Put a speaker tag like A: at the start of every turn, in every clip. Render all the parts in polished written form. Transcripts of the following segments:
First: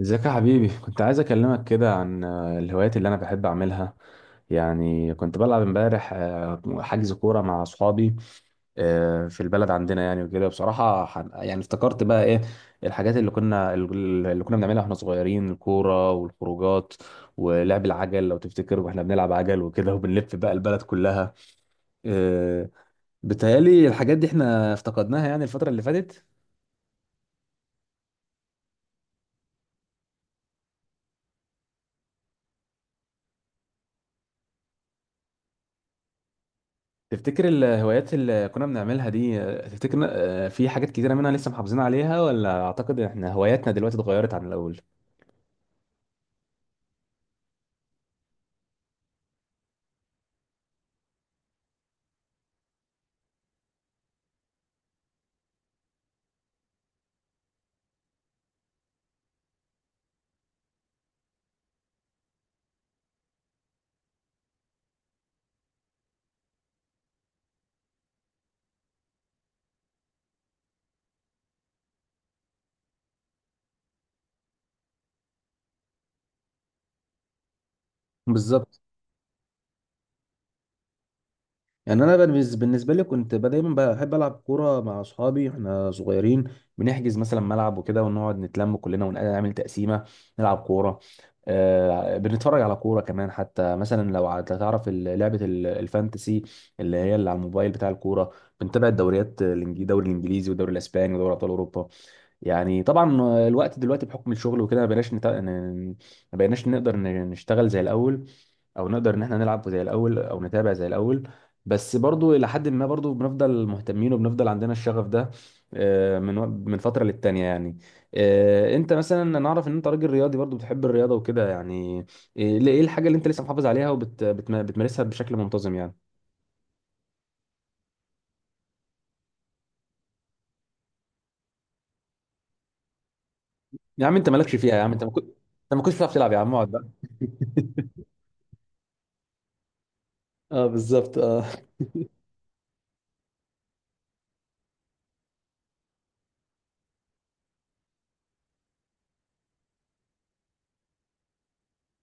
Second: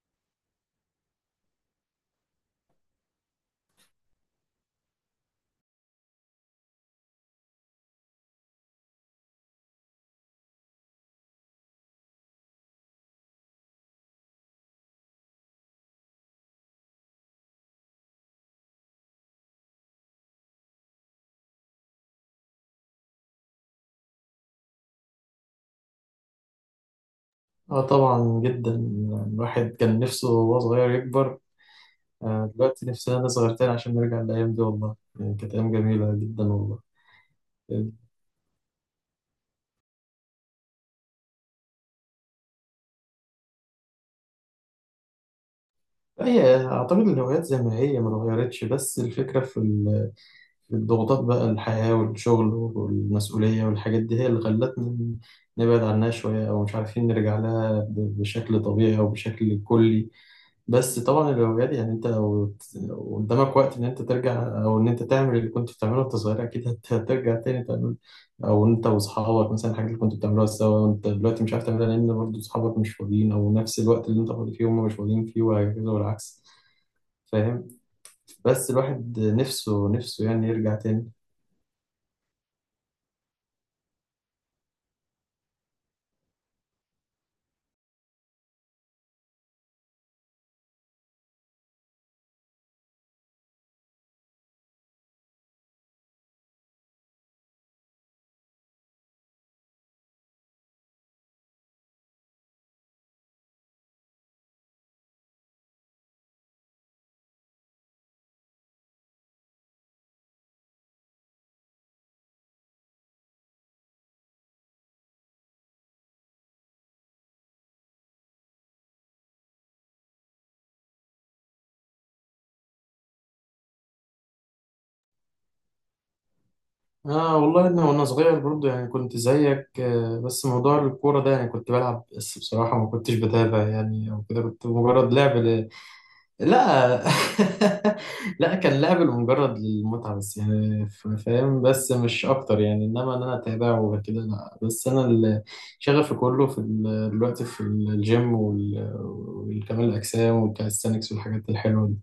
A: ازيك يا حبيبي، كنت عايز اكلمك كده عن الهوايات اللي انا بحب اعملها. يعني كنت بلعب امبارح حجز كوره مع اصحابي في البلد عندنا يعني وكده، بصراحه يعني افتكرت بقى ايه الحاجات اللي كنا بنعملها واحنا صغيرين: الكوره والخروجات ولعب العجل. لو تفتكر واحنا بنلعب عجل وكده وبنلف بقى البلد كلها. آه، بتهيألي الحاجات دي احنا افتقدناها يعني الفتره اللي فاتت.
B: اه طبعا جدا. الواحد كان نفسه وهو صغير يكبر. دلوقتي نفسنا نصغر تاني عشان نرجع للأيام دي، والله يعني كانت أيام جميلة جدا والله.
A: تفتكر الهوايات اللي كنا بنعملها دي تفتكر، في حاجات كتيرة منها لسه محافظين عليها، ولا أعتقد إن إحنا هواياتنا دلوقتي اتغيرت عن الأول؟
B: هي أعتقد الهوايات زي ما هي ما اتغيرتش، بس الفكرة في الضغوطات بقى، الحياة والشغل والمسؤولية والحاجات دي هي اللي خلتنا نبعد عنها شوية، أو مش عارفين نرجع لها بشكل طبيعي أو بشكل كلي. بس طبعا الهوايات، يعني انت لو قدامك وقت ان انت ترجع او ان انت تعمل اللي كنت بتعمله وانت صغير، اكيد هترجع تاني تعمل، او انت واصحابك مثلا الحاجات اللي كنت بتعملوها سوا وانت دلوقتي مش عارف تعملها، لان برضه اصحابك مش فاضيين، او نفس الوقت اللي انت فاضي فيه هم مش فاضيين فيه، وهكذا والعكس، فاهم. بس
A: بالظبط.
B: الواحد نفسه نفسه يعني يرجع تاني.
A: يعني انا بالنسبه لي كنت دايما بحب العب كوره مع اصحابي احنا صغيرين. بنحجز مثلا ملعب وكده ونقعد نتلم كلنا ونعمل تقسيمه نلعب كوره. آه، بنتفرج على كوره كمان. حتى مثلا لو تعرف لعبه الفانتسي، اللي هي اللي على الموبايل بتاع الكوره. بنتابع الدوريات الدوري الانجليزي والدوري الاسباني ودوري ابطال اوروبا. يعني طبعا الوقت دلوقتي بحكم الشغل وكده ما بقيناش نقدر نشتغل زي الاول، او نقدر ان احنا نلعب زي الاول او نتابع زي الاول. بس برضو الى حد ما برضو بنفضل مهتمين وبنفضل عندنا الشغف ده من فتره للتانيه يعني. انت مثلا، انا اعرف ان انت راجل رياضي برضو بتحب الرياضه وكده يعني، إيه الحاجه اللي انت لسه محافظ عليها وبتمارسها بشكل منتظم يعني؟
B: اه والله انا وانا صغير برضه يعني كنت زيك، بس موضوع الكوره ده يعني كنت بلعب، بس بصراحه ما كنتش بتابع
A: يا
B: يعني،
A: عم
B: او
A: انت
B: كده
A: مالكش
B: كنت
A: فيها، يا عم انت ما
B: مجرد
A: كنت
B: لعب.
A: انت ما كنتش بتعرف تلعب يا عم اقعد بقى.
B: لا لا، كان لعب لمجرد المتعة بس
A: اه
B: يعني،
A: بالظبط، اه.
B: فاهم، بس مش أكتر يعني، إنما إن أنا أتابعه وكده لا. بس أنا شغفي كله دلوقتي في الجيم والكمال الأجسام والكاليستانكس والحاجات الحلوة دي.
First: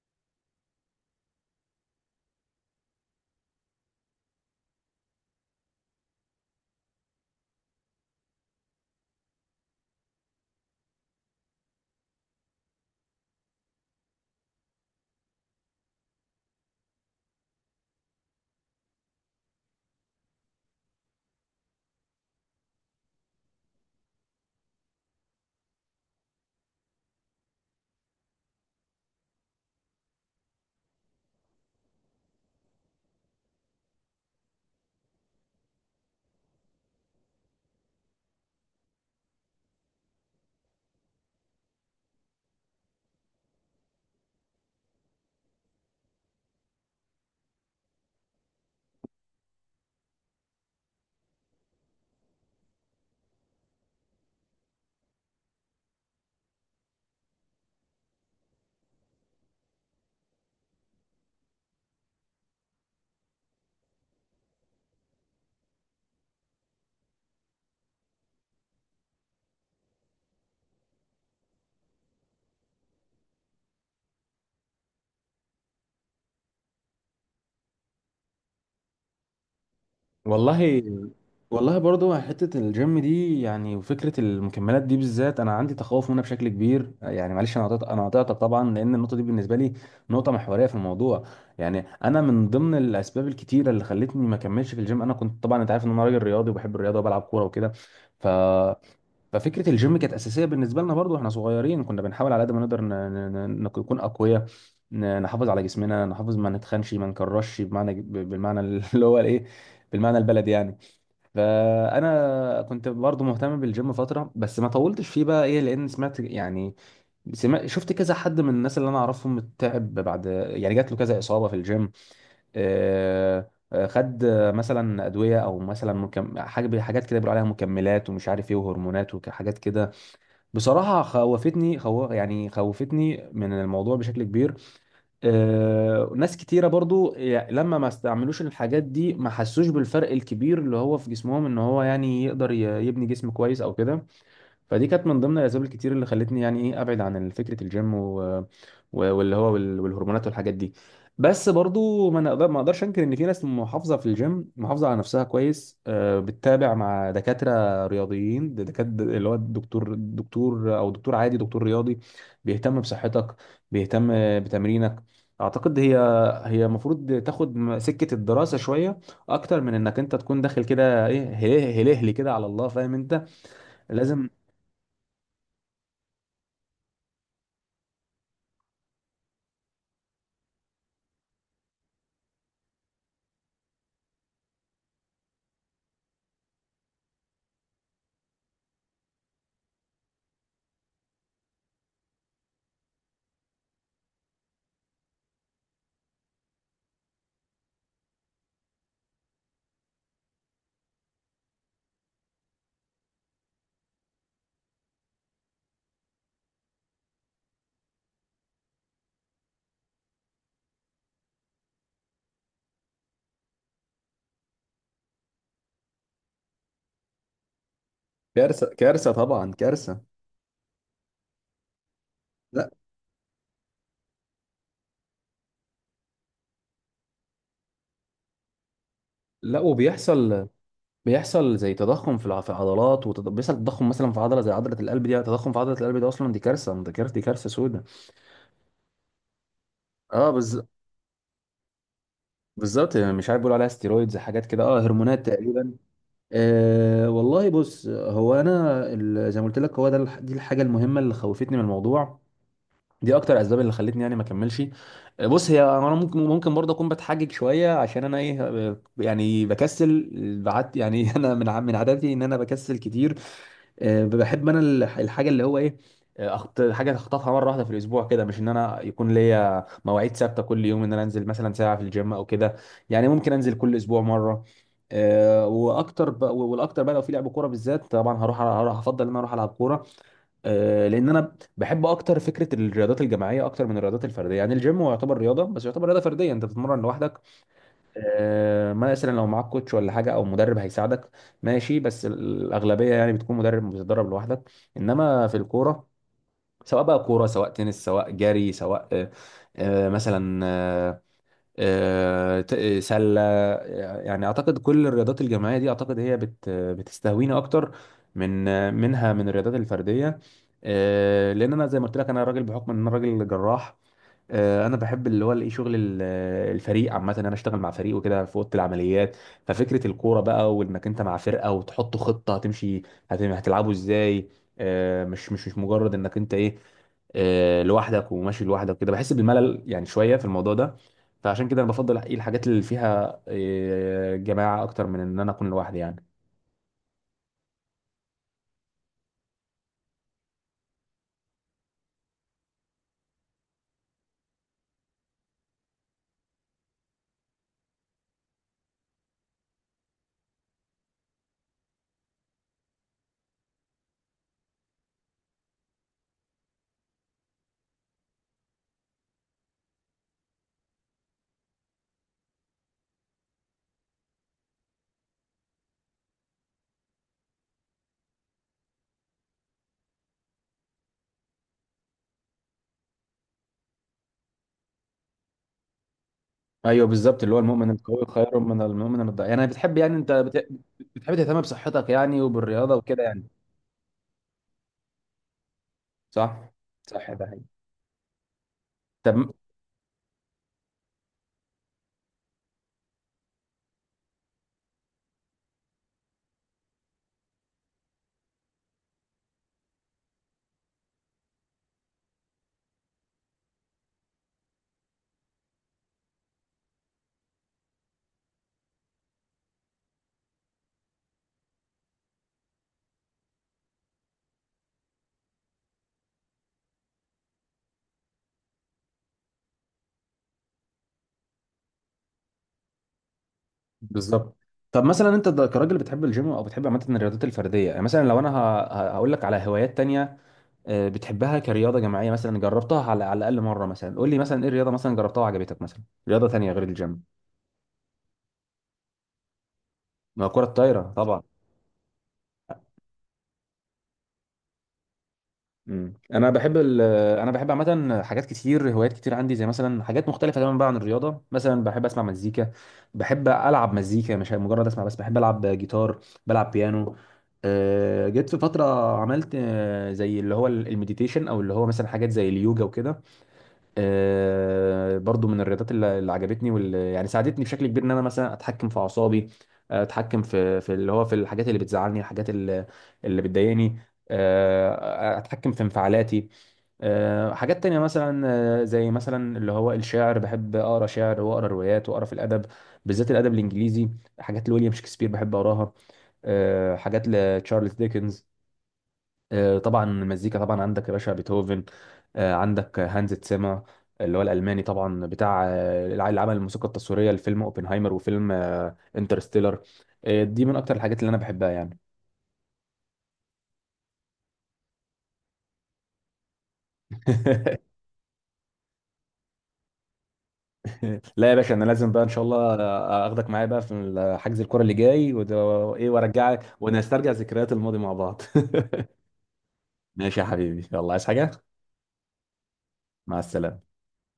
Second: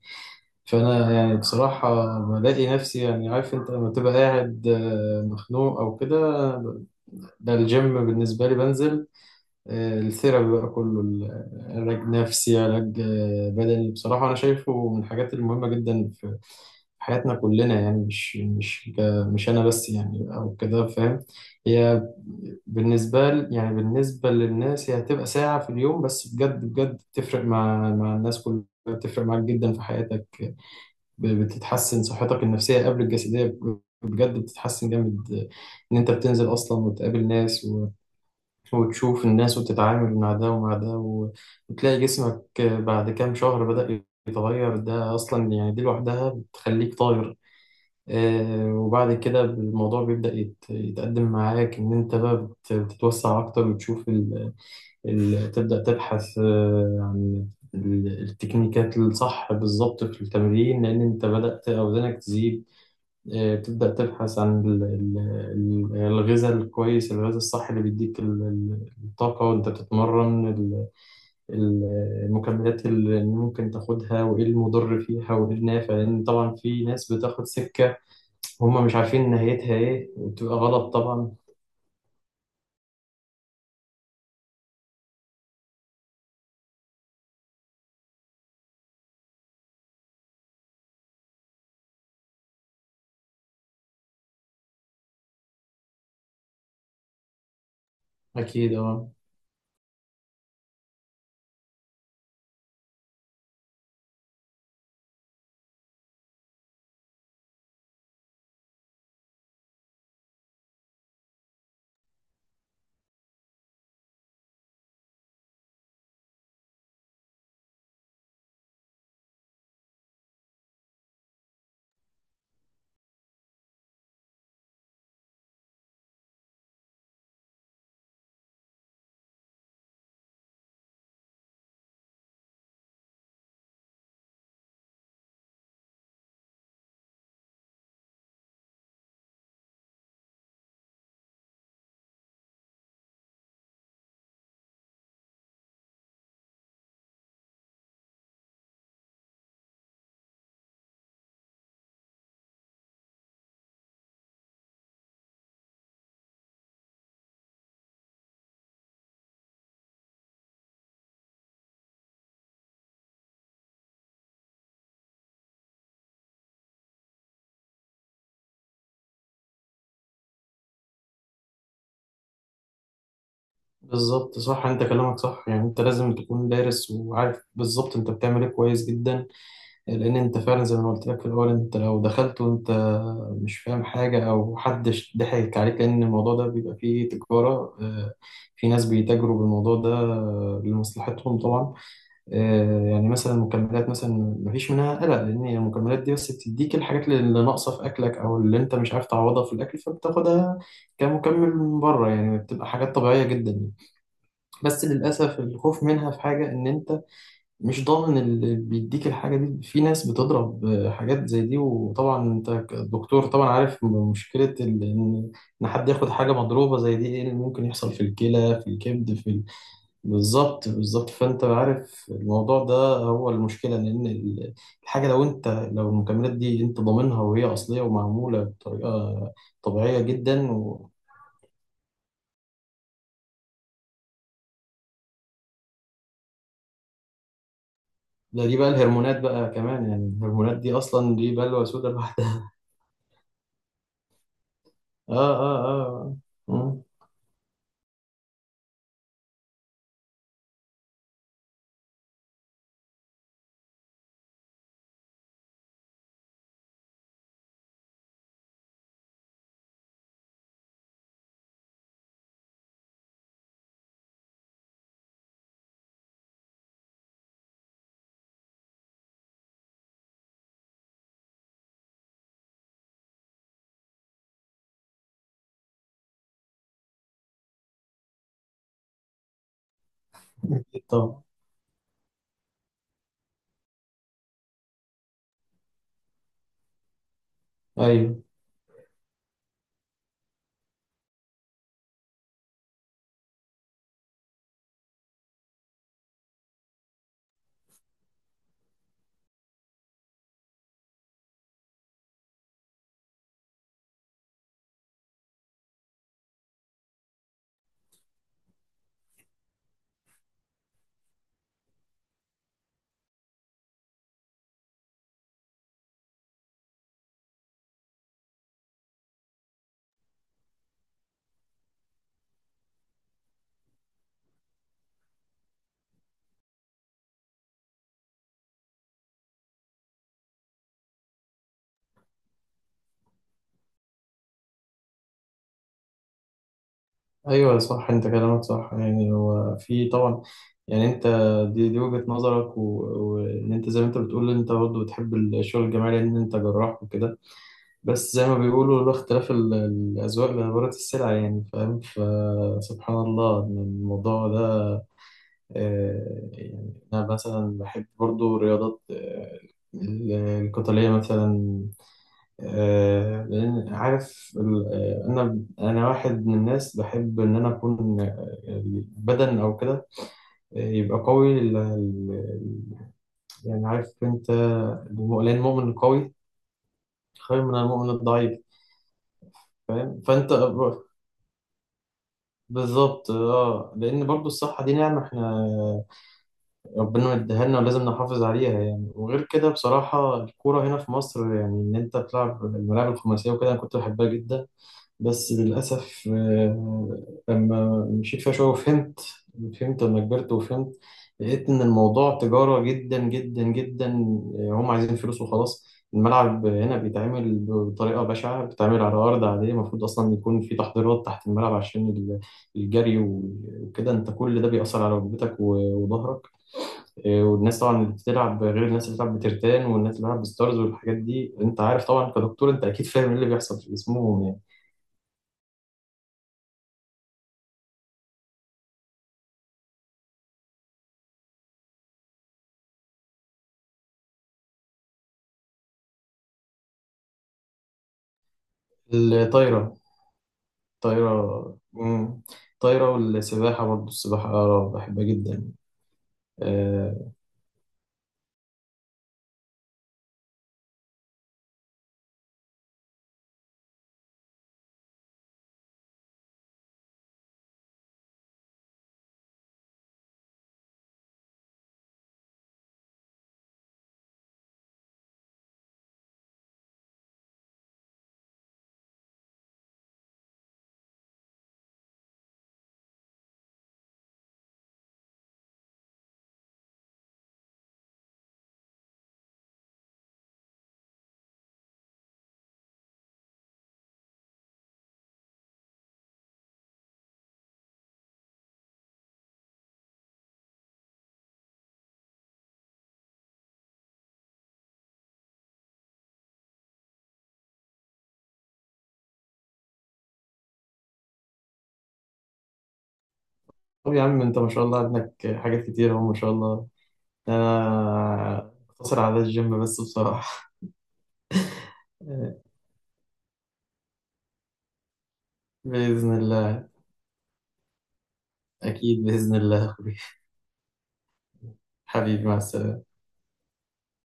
B: فأنا يعني بصراحة بلاقي نفسي، يعني عارف أنت لما تبقى قاعد مخنوق أو كده، ده الجيم بالنسبة لي بنزل. الثيرابي بقى، كله علاج نفسي، علاج بدني، بصراحة أنا شايفه من الحاجات المهمة جدا في حياتنا كلنا، يعني مش مش أنا بس يعني، أو كده فاهم. هي يعني بالنسبة للناس، هي هتبقى ساعة في اليوم بس، بجد بجد بتفرق مع الناس كلها، بتفرق معاك جدا في حياتك. بتتحسن صحتك النفسية قبل الجسدية، بجد بتتحسن جامد. إن أنت بتنزل أصلا وتقابل ناس، وتشوف الناس وتتعامل مع ده ومع ده، وتلاقي جسمك بعد كام شهر بدأ يتغير، ده أصلا يعني دي لوحدها بتخليك طاير. وبعد كده الموضوع بيبدأ يتقدم معاك، إن أنت بقى بتتوسع أكتر وتشوف تبدأ تبحث عن التكنيكات الصح بالظبط في التمرين، لأن أنت بدأت أوزانك تزيد. بتبدأ تبحث عن الغذاء الكويس، الغذاء الصح اللي بيديك الطاقة وانت بتتمرن، المكملات اللي ممكن تاخدها، وايه المضر فيها وايه النافع، لان طبعا في ناس بتاخد سكة هما مش عارفين نهايتها ايه، وبتبقى
A: والله،
B: غلط طبعا.
A: والله برضو حتة الجيم دي يعني وفكرة المكملات دي بالذات أنا عندي تخوف منها بشكل كبير. يعني معلش، أنا قطعتك طبعا لأن النقطة دي بالنسبة لي نقطة محورية في الموضوع. يعني أنا من ضمن الأسباب الكتيرة اللي خلتني ما أكملش في الجيم، أنا كنت طبعا أنت عارف إن أنا راجل رياضي وبحب الرياضة وبلعب كورة وكده. ف...
B: اكيد، اه
A: ففكرة الجيم كانت أساسية بالنسبة لنا برضو إحنا صغيرين. كنا بنحاول على قد ما نقدر نكون أقوياء، نحافظ على جسمنا، نحافظ ما نتخنش ما نكرش بمعنى بالمعنى اللي هو الإيه، بالمعنى البلدي يعني. فانا كنت برضو مهتم بالجيم فتره، بس ما طولتش فيه بقى ايه، لان سمعت يعني، سمعت شفت كذا حد من الناس اللي انا اعرفهم تعب بعد، يعني جات له كذا اصابه في الجيم. خد مثلا ادويه، او مثلا حاجه حاجات كده بيقولوا عليها مكملات ومش عارف ايه، وهرمونات وحاجات كده. بصراحه خوفتني يعني خوفتني من الموضوع بشكل كبير. ناس كتيرة برضو لما ما استعملوش الحاجات دي ما حسوش بالفرق الكبير اللي هو في جسمهم، ان هو يعني يقدر يبني جسم كويس او كده. فدي كانت من ضمن الاسباب الكتير اللي خلتني يعني ايه ابعد عن فكره الجيم والهرمونات والحاجات دي. بس برضو ما اقدرش انكر ان في ناس محافظه في الجيم، محافظه على نفسها كويس. بتتابع مع دكاتره رياضيين، دكاتره اللي هو الدكتور، دكتور او دكتور عادي دكتور رياضي، بيهتم بصحتك، بيهتم بتمرينك. اعتقد هي، هي المفروض تاخد سكه الدراسه شويه اكتر من انك انت تكون داخل كده ايه، هلهلي كده على الله، فاهم انت. لازم.
B: بالظبط، صح انت كلامك صح، يعني انت لازم تكون دارس وعارف بالظبط انت بتعمل ايه كويس جدا، لان انت فعلا زي ما قلت لك في الاول، انت لو دخلت وانت مش فاهم حاجه او حدش ضحك عليك، لان الموضوع ده بيبقى فيه تجاره. في ناس بيتاجروا بالموضوع ده لمصلحتهم طبعا. يعني مثلا المكملات مثلا، مفيش منها قلق، لان المكملات دي بس بتديك الحاجات اللي ناقصه في اكلك، او اللي انت مش عارف تعوضها في الاكل، فبتاخدها كمكمل من بره، يعني بتبقى حاجات طبيعيه جدا. بس للاسف الخوف منها في حاجه، ان انت مش ضامن اللي بيديك الحاجة دي، في ناس بتضرب حاجات زي دي، وطبعا انت كدكتور طبعا عارف مشكلة ان إن حد ياخد حاجة مضروبة زي دي، ايه اللي ممكن يحصل في الكلى، في
A: كارثة، كارثة
B: الكبد،
A: طبعا، كارثة.
B: بالظبط بالظبط. فانت عارف الموضوع
A: لا.
B: ده هو المشكلة، لان الحاجة، لو المكملات دي انت ضامنها وهي اصلية ومعمولة بطريقة
A: لا
B: طبيعية
A: وبيحصل.
B: جدا
A: بيحصل زي تضخم في في العضلات، وبيحصل تضخم مثلا في عضلة زي عضلة القلب دي، تضخم في عضلة القلب دي، أصلا دي كارثة، دي كارثة، دي كارثة سودة.
B: دي بقى الهرمونات بقى كمان، يعني
A: اه
B: الهرمونات
A: بز...
B: دي اصلا دي بلوى سودا لوحدها.
A: بالظبط. يعني مش عارف بيقولوا عليها ستيرويدز حاجات كده، اه
B: اه،
A: هرمونات
B: اه،
A: تقريبا.
B: اه. آه.
A: آه، والله بص، هو أنا زي ما قلت لك، هو ده دي الحاجة المهمة اللي خوفتني من الموضوع، دي اكتر اسباب اللي خلتني يعني ما اكملش. بص، هي انا ممكن، ممكن برضه اكون بتحجج شويه عشان انا ايه، يعني بكسل بعد يعني انا من من عاداتي ان انا بكسل كتير. بحب انا الحاجه اللي هو ايه، حاجه اخطفها مره واحده في الاسبوع كده، مش ان انا يكون ليا مواعيد ثابته كل يوم، ان انا انزل مثلا ساعه في الجيم او كده. يعني ممكن انزل كل اسبوع مره. والاكتر بقى لو في لعب كوره بالذات طبعا هروح، افضل ان انا اروح العب كوره.
B: أكيد
A: لان
B: طبعا.
A: انا بحب اكتر فكره الرياضات الجماعيه اكتر من الرياضات الفرديه. يعني الجيم هو يعتبر رياضه، بس يعتبر رياضه فرديه، انت بتتمرن لوحدك.
B: أيوه،
A: مثلا لو معاك كوتش ولا حاجه او مدرب هيساعدك، ماشي، بس الاغلبيه يعني بتكون مدرب بتتدرب لوحدك. انما في الكوره، سواء بقى كوره سواء تنس سواء جري سواء آه، آه، مثلا آه، آه، ت- آه، سلة، يعني أعتقد كل الرياضات الجماعية دي أعتقد هي بتستهويني أكتر من آه، منها من الرياضات الفردية. لأن أنا زي ما قلت لك، أنا راجل بحكم إن أنا راجل جراح. انا بحب اللي هو الايه شغل الفريق عامه، ان انا اشتغل مع فريق وكده في اوضه العمليات. ففكره الكوره بقى، وانك انت مع فرقه وتحط خطه هتمشي هتلعبوا ازاي. مش مجرد انك انت ايه، لوحدك وماشي لوحدك كده، بحس بالملل يعني شويه في الموضوع ده. فعشان كده انا بفضل الحاجات اللي فيها جماعه اكتر من ان انا اكون لوحدي يعني.
B: أيوه صح، أنت كلامك صح، يعني هو في طبعا، يعني أنت دي وجهة نظرك، وإن أنت زي ما أنت بتقول أنت برضه بتحب الشغل الجماعي لأن أنت جراح وكده. بس زي ما بيقولوا، لولا اختلاف الأذواق لبارت السلع، يعني فاهم، فسبحان الله إن الموضوع ده. يعني أنا مثلا بحب برضه رياضات القتالية مثلا، لأن عارف أنا واحد من الناس بحب إن أنا أكون البدن أو كده، يبقى قوي يعني عارف أنت، لأن المؤمن القوي
A: ايوه بالظبط، اللي هو
B: خير من
A: المؤمن
B: المؤمن
A: القوي خير
B: الضعيف،
A: من المؤمن الضعيف. يعني بتحب، يعني
B: فاهم
A: انت
B: فأنت
A: بتحب تهتم بصحتك يعني وبالرياضه وكده
B: بالظبط.
A: يعني.
B: اه، لأن برضو الصحة دي نعمة احنا
A: صح. صح،
B: ربنا
A: ده حقيقي.
B: مديها لنا، ولازم نحافظ عليها يعني، وغير
A: طب.
B: كده بصراحة الكورة هنا في مصر، يعني إن أنت تلعب الملاعب الخماسية وكده، أنا كنت بحبها جدا. بس للأسف، لما مشيت فيها شوية وفهمت، فهمت لما كبرت وفهمت، لقيت إن الموضوع تجارة جدا جدا جدا. هم عايزين فلوس وخلاص. الملعب هنا بيتعمل بطريقة بشعة، بيتعمل على أرض عادية، المفروض أصلا يكون في تحضيرات تحت الملعب عشان الجري وكده، أنت كل ده بيأثر على ركبتك وظهرك. والناس طبعا اللي بتلعب غير الناس اللي بتلعب بترتان، والناس اللي بتلعب بستارز والحاجات دي، أنت عارف طبعا كدكتور أنت أكيد فاهم إيه اللي بيحصل في جسمهم
A: بالظبط.
B: يعني.
A: طب مثلا انت كراجل بتحب الجيم او بتحب عامه الرياضات الفرديه يعني، مثلا لو انا هقول لك على هوايات تانية بتحبها كرياضه جماعيه، مثلا جربتها على، على الاقل مره، مثلا قول لي مثلا ايه الرياضه مثلا جربتها وعجبتك، مثلا رياضه تانية غير الجيم.
B: الطايرة.
A: ما هو كره الطايره طبعا.
B: طايرة، مم. طايرة والسباحة، برضه السباحة أه بحبها جدا.
A: مم. انا بحب
B: آه.
A: انا بحب عامه حاجات كتير، هوايات كتير عندي، زي مثلا حاجات مختلفه تماما بقى عن الرياضه. مثلا بحب اسمع مزيكا، بحب العب مزيكا مش مجرد اسمع بس، بحب العب جيتار، بلعب بيانو. جيت في فتره عملت زي اللي هو المديتيشن، او اللي هو مثلا حاجات زي اليوجا وكده. برضو من الرياضات اللي عجبتني، واللي يعني ساعدتني بشكل كبير ان انا مثلا اتحكم في اعصابي، اتحكم في اللي هو في الحاجات اللي بتزعلني، الحاجات اللي بتضايقني، اتحكم في انفعالاتي. حاجات تانية مثلا زي مثلا اللي هو الشعر، بحب اقرا شعر واقرا روايات واقرا في الادب، بالذات الادب الانجليزي. حاجات لويليام شكسبير بحب اقراها، حاجات لتشارلز ديكنز. طبعا المزيكا، طبعا عندك يا باشا بيتهوفن، عندك هانز تسيما اللي هو الالماني، طبعا بتاع اللي عمل الموسيقى التصويريه لفيلم اوبنهايمر وفيلم انترستيلر. دي من اكتر الحاجات اللي انا بحبها يعني.
B: طب يا عم أنت ما شاء الله عندك حاجات كتير أهو، ما شاء الله. أنا أقتصر على الجيم بس بصراحة.
A: لا يا باشا، انا لازم بقى ان شاء
B: آه.
A: الله اخدك معايا بقى في حجز الكرة اللي جاي وايه،
B: بإذن
A: وارجعك
B: الله.
A: ونسترجع ذكريات الماضي مع بعض.
B: أكيد بإذن الله يا أخوي.
A: ماشي يا حبيبي، يلا عايز حاجه؟
B: حبيبي، مع السلامة.
A: مع السلامه.